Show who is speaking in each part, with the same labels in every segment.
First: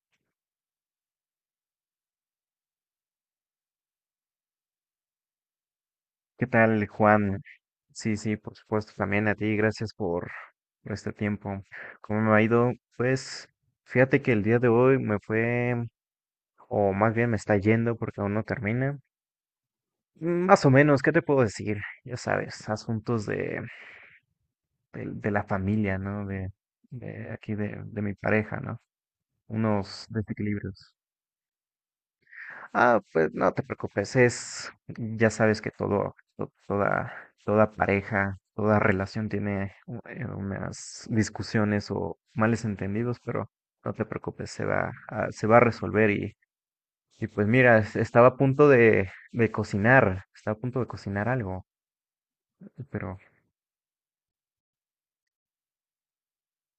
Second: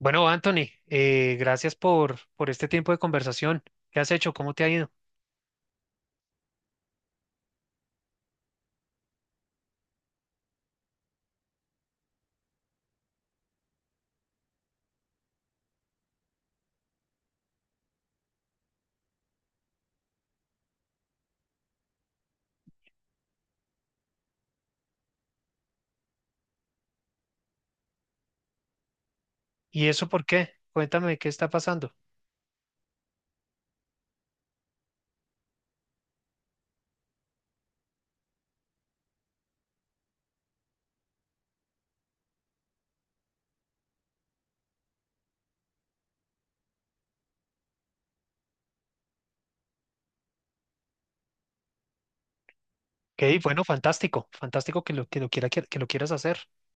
Speaker 1: Bueno, Anthony, gracias por este tiempo de conversación. ¿Qué has hecho? ¿Cómo te ha ido?
Speaker 2: ¿Qué tal, Juan? Sí, sí, por supuesto, también a ti, gracias por este tiempo. ¿Cómo me ha ido? Pues fíjate que el día de hoy me fue, o más bien me está yendo porque aún no termina. Más o menos, ¿qué te puedo decir? Ya sabes, asuntos de la familia, ¿no? De aquí, de mi pareja, ¿no?
Speaker 1: ¿Y
Speaker 2: Unos
Speaker 1: eso por qué?
Speaker 2: desequilibrios.
Speaker 1: Cuéntame qué está pasando.
Speaker 2: Ah, pues no te preocupes, ya sabes que toda pareja, toda relación tiene unas discusiones o males entendidos, pero no te preocupes, se va a resolver y pues mira, estaba a punto de cocinar, estaba a punto de cocinar algo, pero
Speaker 1: Ok, bueno, fantástico, que lo quieras hacer.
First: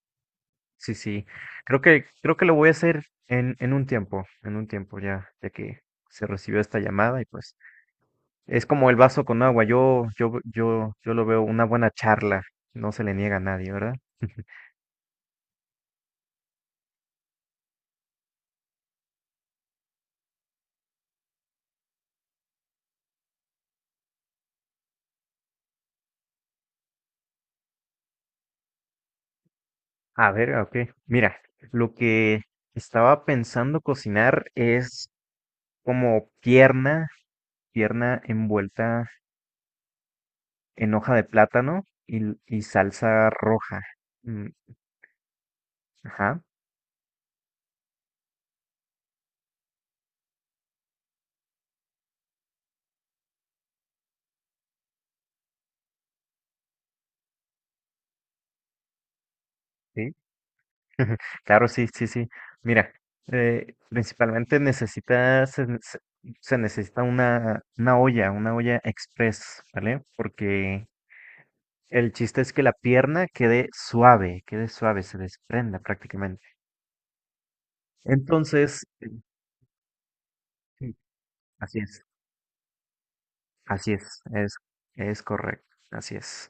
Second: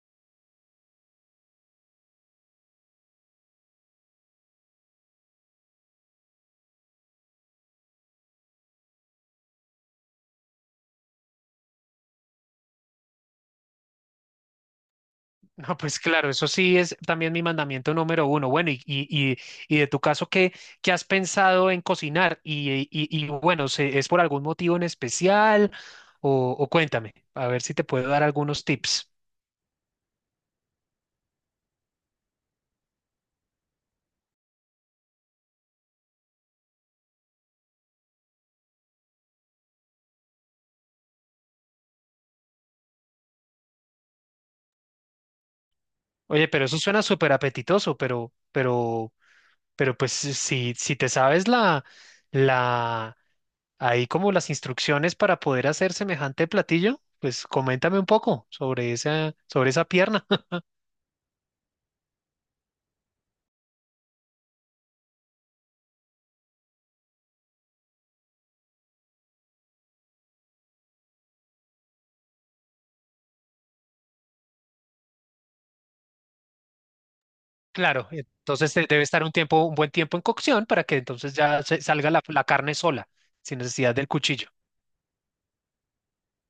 Speaker 2: sí, sí, creo que lo voy a hacer en un tiempo ya, ya que se recibió esta llamada y pues. Es como el vaso con agua. Yo lo veo una buena charla. No se le niega a nadie, ¿verdad?
Speaker 1: No, pues claro, eso sí es también mi mandamiento número uno. Bueno, y, y de tu caso, ¿qué has pensado en cocinar? Y bueno, ¿es por algún motivo en especial? O cuéntame, a ver si te puedo dar algunos tips.
Speaker 2: A ver, ok. Mira, lo que estaba pensando cocinar es como pierna envuelta en hoja de plátano y salsa roja. Mm, ajá,
Speaker 1: Oye, pero eso suena súper apetitoso, pero si te sabes la, ahí como las instrucciones para poder hacer semejante platillo, pues coméntame un poco sobre sobre esa
Speaker 2: sí.
Speaker 1: pierna.
Speaker 2: Claro, sí, sí, sí. Mira, principalmente necesita, se, ne- se- se necesita una olla express, ¿vale? Porque el chiste es que la pierna quede suave, se desprenda prácticamente.
Speaker 1: Claro, entonces
Speaker 2: Entonces,
Speaker 1: debe estar un tiempo, un buen tiempo en cocción para
Speaker 2: sí,
Speaker 1: que entonces
Speaker 2: así es,
Speaker 1: salga la carne sola, sin
Speaker 2: así
Speaker 1: necesidad del
Speaker 2: es,
Speaker 1: cuchillo.
Speaker 2: es correcto, así es.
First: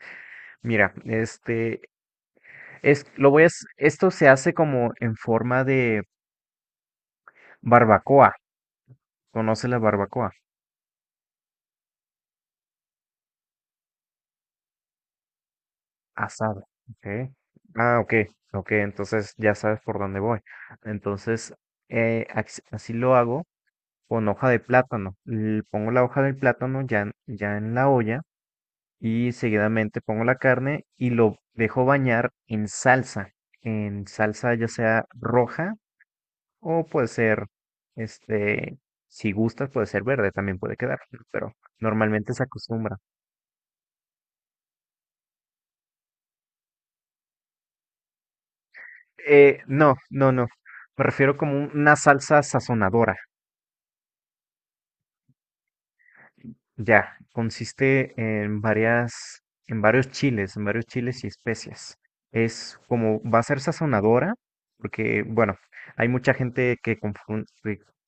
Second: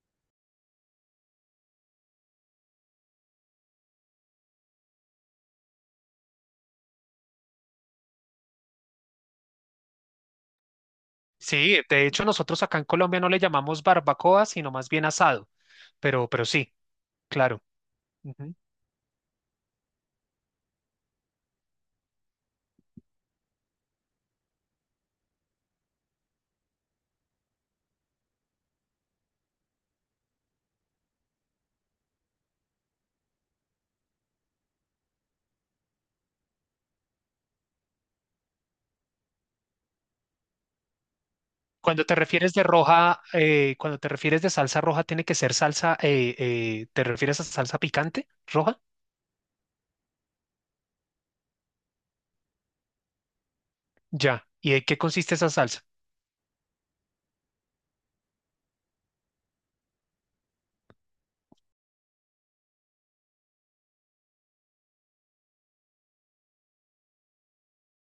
Speaker 2: Mira, es, lo voy a, hac- esto se hace como en forma de barbacoa. ¿Conoce la barbacoa?
Speaker 1: Sí, de hecho nosotros acá en Colombia no le llamamos barbacoa, sino más bien asado, pero
Speaker 2: Asado,
Speaker 1: sí,
Speaker 2: okay.
Speaker 1: claro.
Speaker 2: Ah, ok,
Speaker 1: Ujú.
Speaker 2: ok, entonces ya sabes por dónde voy. Entonces, así lo hago con hoja de plátano. Pongo la hoja del plátano ya en la olla. Y seguidamente pongo la carne y lo dejo bañar en salsa ya sea roja o puede ser, este, si gustas puede ser verde, también puede quedar, ¿no? Pero
Speaker 1: Cuando te
Speaker 2: normalmente se
Speaker 1: refieres de
Speaker 2: acostumbra.
Speaker 1: roja, cuando te refieres de salsa roja, ¿tiene que ser salsa, te refieres a salsa picante roja?
Speaker 2: No, no, no, me refiero como una salsa sazonadora.
Speaker 1: Ya. ¿Y de qué consiste esa salsa?
Speaker 2: Ya, consiste en varias, en varios chiles y especias. Es como, va a ser sazonadora, porque, bueno, hay mucha gente que confunde,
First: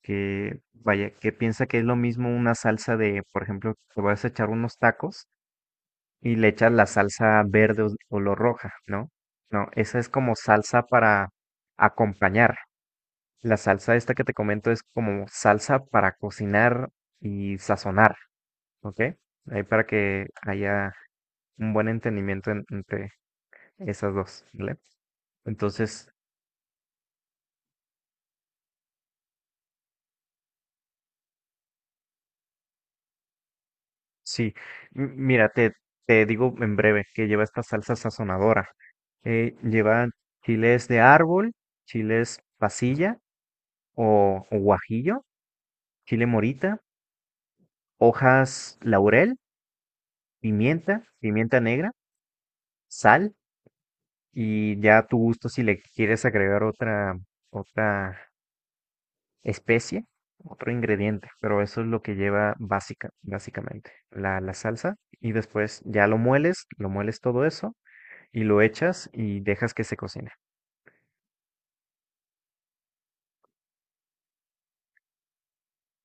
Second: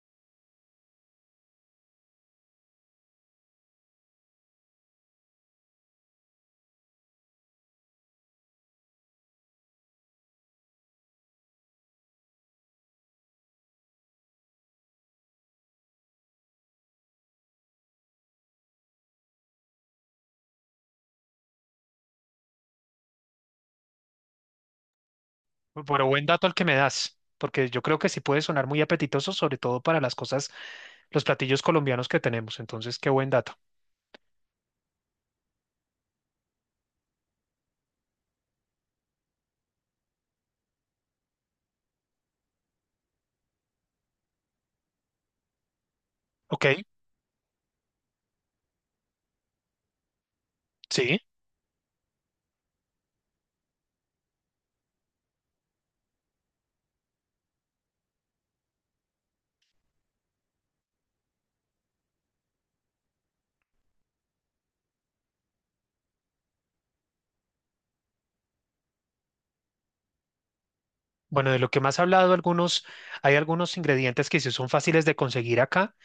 Speaker 2: que, vaya, que piensa que es lo mismo una salsa de, por ejemplo, te vas a echar unos tacos y le echas la salsa verde o color roja, ¿no? No, esa es como salsa para acompañar. La salsa esta que te comento es como salsa para cocinar y sazonar. Ok, ahí para que haya un buen entendimiento entre esas dos, ¿vale?
Speaker 1: Pero
Speaker 2: Entonces,
Speaker 1: buen dato el que me das, porque yo creo que sí puede sonar muy apetitoso, sobre todo para las cosas, los platillos colombianos que tenemos. Entonces, qué buen dato.
Speaker 2: sí, mira, te digo en breve que lleva esta salsa sazonadora. Lleva chiles de árbol, chiles pasilla o guajillo, chile
Speaker 1: Ok,
Speaker 2: morita, hojas laurel, pimienta,
Speaker 1: sí.
Speaker 2: pimienta negra, sal y ya a tu gusto si le quieres agregar otra especie, otro ingrediente, pero eso es lo que lleva básicamente, la salsa. Y después ya lo mueles todo eso y lo echas y dejas que se cocine.
Speaker 1: Bueno, de lo que más he hablado, hay algunos ingredientes que sí son fáciles de conseguir acá,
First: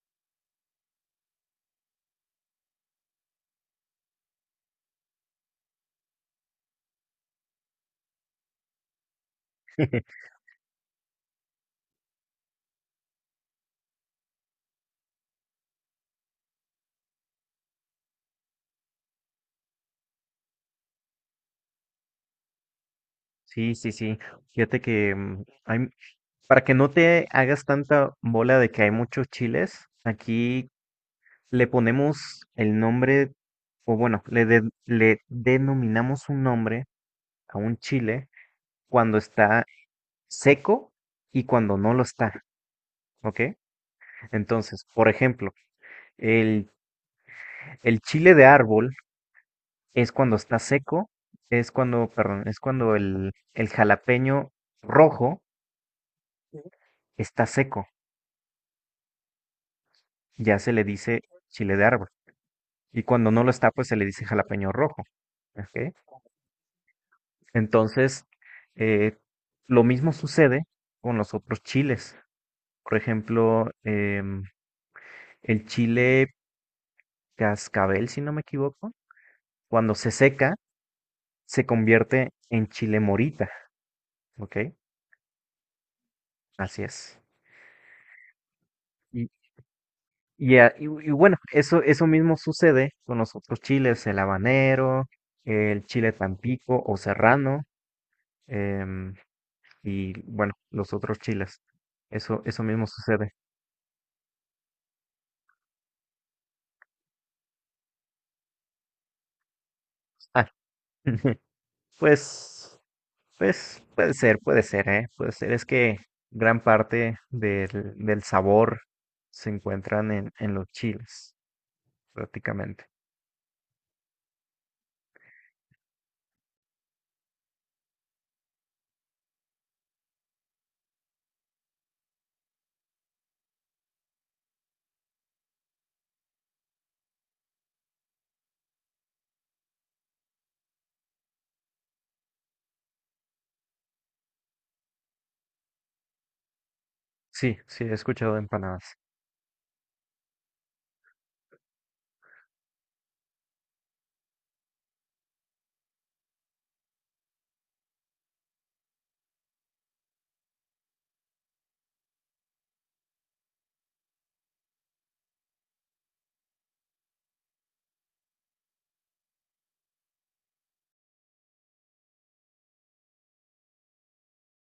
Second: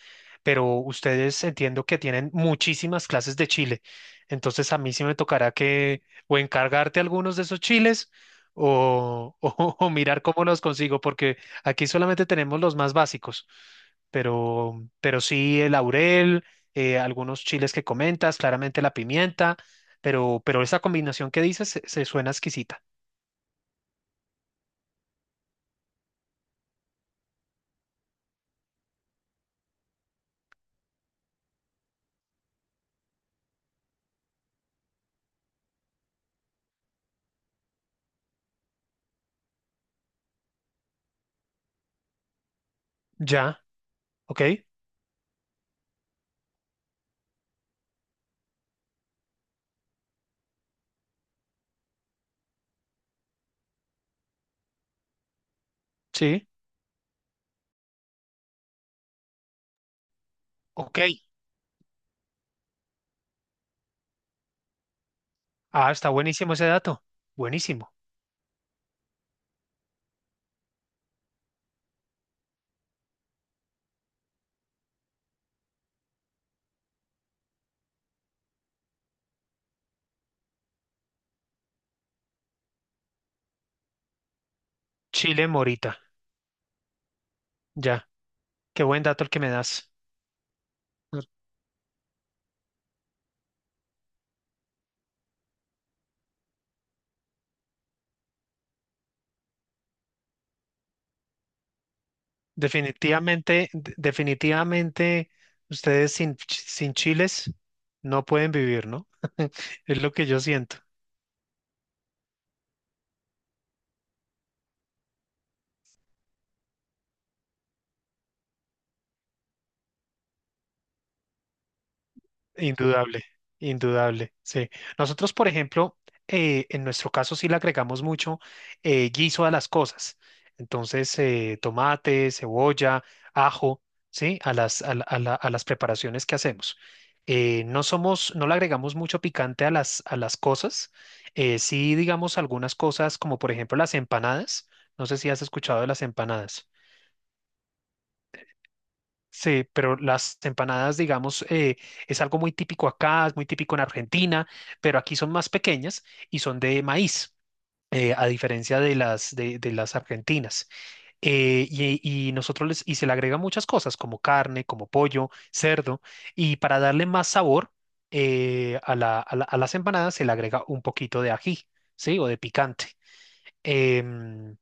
Speaker 1: pero ustedes entiendo que tienen muchísimas clases de chile. Entonces a mí sí me tocará que o encargarte algunos de esos chiles o, o mirar cómo los consigo, porque aquí solamente tenemos los más básicos, pero sí el laurel, algunos chiles que comentas, claramente la pimienta, pero esa combinación que dices se suena exquisita.
Speaker 2: Sí, sí, sí. Fíjate que para que no te hagas tanta bola de que hay muchos chiles, aquí le ponemos el nombre, o bueno, le denominamos un nombre a un chile cuando está seco y cuando no lo está, ¿ok?
Speaker 1: Ya, ok,
Speaker 2: Entonces, por ejemplo, el, el chile de árbol es cuando está seco, es cuando, perdón, es cuando el jalapeño rojo
Speaker 1: sí,
Speaker 2: está seco, ya se le
Speaker 1: ok.
Speaker 2: dice chile de árbol. Y cuando no lo está, pues se le dice jalapeño rojo. ¿Ok?
Speaker 1: Ah, está buenísimo ese dato. Buenísimo.
Speaker 2: Entonces, eh, lo mismo sucede con los otros chiles. Por ejemplo, el chile cascabel, si no me equivoco, cuando se seca, se convierte en chile morita, ¿ok?
Speaker 1: Chile Morita,
Speaker 2: Así es.
Speaker 1: ya. Qué buen dato
Speaker 2: Y,
Speaker 1: el que me das.
Speaker 2: y
Speaker 1: Mm.
Speaker 2: bueno, eso mismo sucede con los otros chiles, el habanero, el chile tampico o serrano, em, y bueno, los otros chiles. Eso mismo sucede.
Speaker 1: Definitivamente, definitivamente, ustedes sin chiles no pueden vivir, ¿no? Es lo que yo
Speaker 2: Ah,
Speaker 1: siento.
Speaker 2: pues, pues puede ser, ¿eh? Puede ser. Es que gran parte del sabor se encuentran en los chiles, prácticamente.
Speaker 1: Indudable, indudable, sí. Nosotros, por ejemplo, en nuestro caso sí le agregamos mucho guiso a las cosas. Entonces, tomate, cebolla, ajo, ¿sí? A las, a la- a la- a las preparaciones que hacemos. No somos, no le agregamos mucho picante a a las cosas. Sí, digamos algunas cosas, como por ejemplo las empanadas. No sé si has escuchado de las empanadas.
Speaker 2: Sí, sí, he escuchado de empanadas.
Speaker 1: Sí, pero las empanadas, digamos, es algo muy típico acá, es muy típico en Argentina, pero aquí son más pequeñas y son de maíz, a diferencia de de las argentinas. Eh, y, y nosotros y se le agrega muchas cosas, como carne, como pollo, cerdo, y para darle más sabor a las empanadas se le agrega un poquito de ají, ¿sí? O de picante. Em,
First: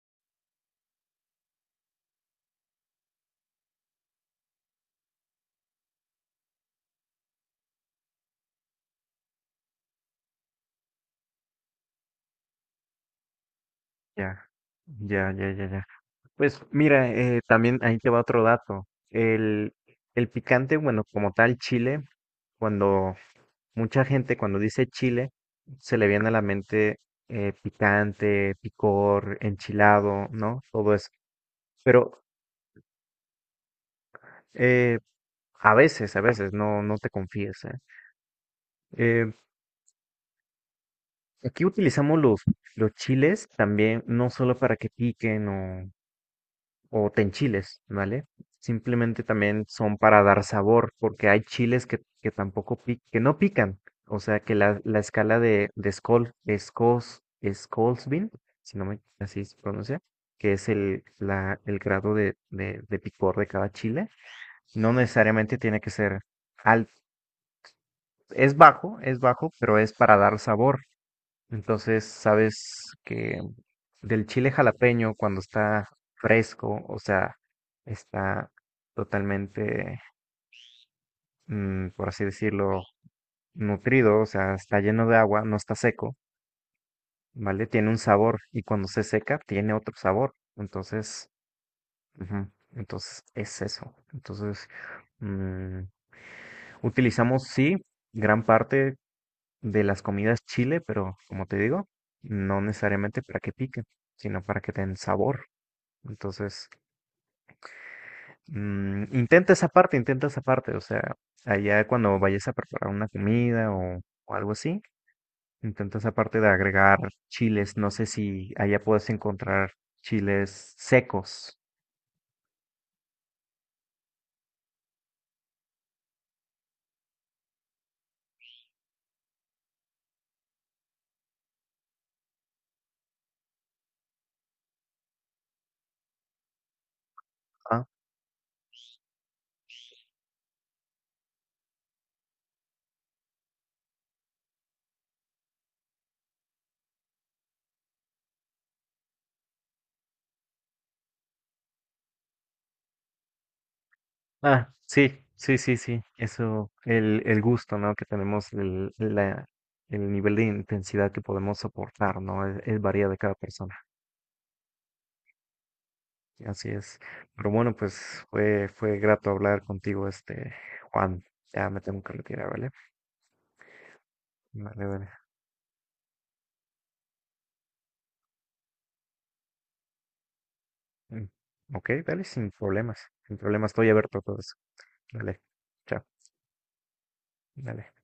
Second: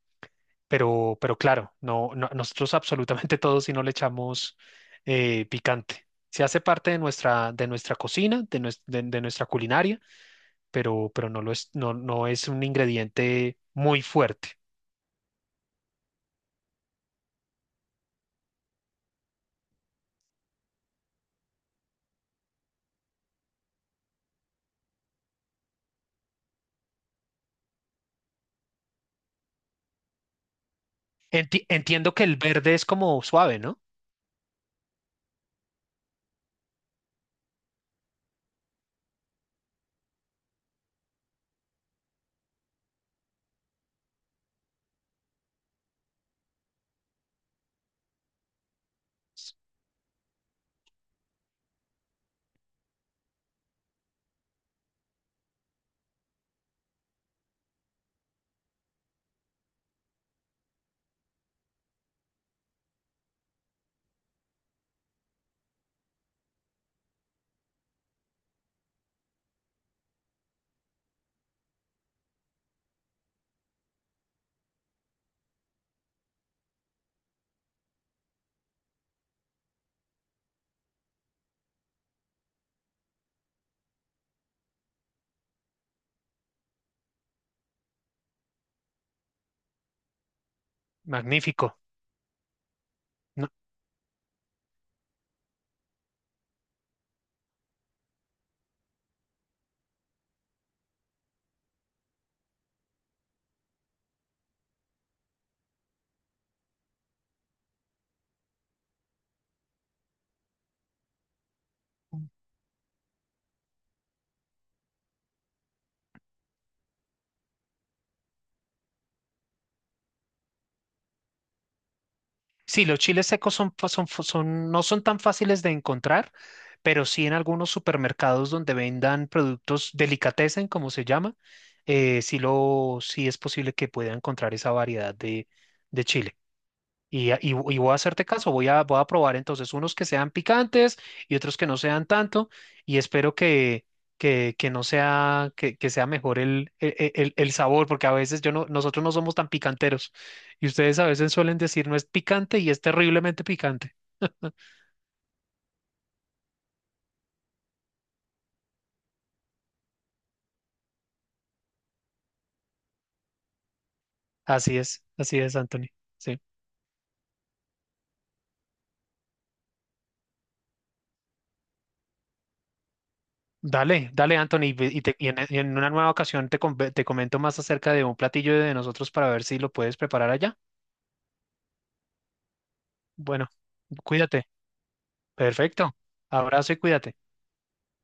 Speaker 1: pero claro, nosotros absolutamente todos si no le echamos picante. Se hace parte de nuestra cocina, de nuestra culinaria, pero no lo es, no es un ingrediente muy
Speaker 2: Ya,
Speaker 1: fuerte.
Speaker 2: ya, ya, ya, ya. Pues mira, también ahí te va otro dato. El picante, bueno, como tal, chile, cuando mucha gente cuando dice chile, se le viene a la mente picante, picor, enchilado, ¿no? Todo eso.
Speaker 1: Entiendo
Speaker 2: Pero
Speaker 1: que el verde es como suave, ¿no?
Speaker 2: eh, a veces, no te confíes, ¿eh? Eh, Aquí utilizamos los chiles también, no solo para que piquen o tenchiles, ¿vale? Simplemente también son para dar sabor, porque hay chiles que tampoco pic- que no pican. O sea que la escala de Scoville, si no me así se pronuncia, que es el, la, el grado de picor de cada chile, no necesariamente tiene que ser alto. Es bajo, pero es para dar sabor. Entonces, sabes que del chile jalapeño, cuando está fresco, o sea, está totalmente, por así decirlo, nutrido, o sea, está lleno de agua, no está seco, ¿vale? Tiene un sabor y cuando se seca, tiene otro sabor. Entonces,
Speaker 1: Magnífico.
Speaker 2: ujú, entonces
Speaker 1: No.
Speaker 2: es eso. Entonces, mm, utilizamos, sí, gran parte de las comidas chile, pero como te digo, no necesariamente para que pique, sino para que den sabor. Entonces, intenta esa parte, intenta esa parte. O sea, allá cuando vayas a preparar una comida o algo así, intenta esa parte de agregar chiles. No sé si allá puedes encontrar chiles secos.
Speaker 1: Sí, los chiles secos no son tan fáciles de encontrar, pero sí en algunos supermercados donde vendan productos delicatessen, como se llama, sí es posible que pueda encontrar esa variedad de chile. Y
Speaker 2: Ah,
Speaker 1: voy a hacerte caso, voy a probar entonces unos que sean picantes y otros que no sean tanto, y espero que no sea, que sea mejor el sabor, porque a veces yo no, nosotros no somos tan picanteros, y ustedes a veces suelen decir no es picante y es terriblemente picante.
Speaker 2: ah, sí, sí, sí, sí. Eso, el gusto, ¿no? Que tenemos, el nivel de intensidad que podemos soportar, ¿no? Es varía de cada persona.
Speaker 1: Así es, Anthony. Sí.
Speaker 2: Así es. Pero bueno, pues fue grato hablar contigo, Juan. Ya me tengo que retirar, ¿vale?
Speaker 1: Dale, dale, Anthony,
Speaker 2: Vale, vale.
Speaker 1: y en una nueva ocasión te comento más acerca de un platillo de nosotros para ver si lo puedes preparar allá.
Speaker 2: Mm. Ok, dale, sin problemas. Sin
Speaker 1: Bueno,
Speaker 2: problemas, estoy abierto a todo
Speaker 1: cuídate.
Speaker 2: eso. Dale,
Speaker 1: Perfecto.
Speaker 2: chao,
Speaker 1: Abrazo y cuídate.
Speaker 2: dale.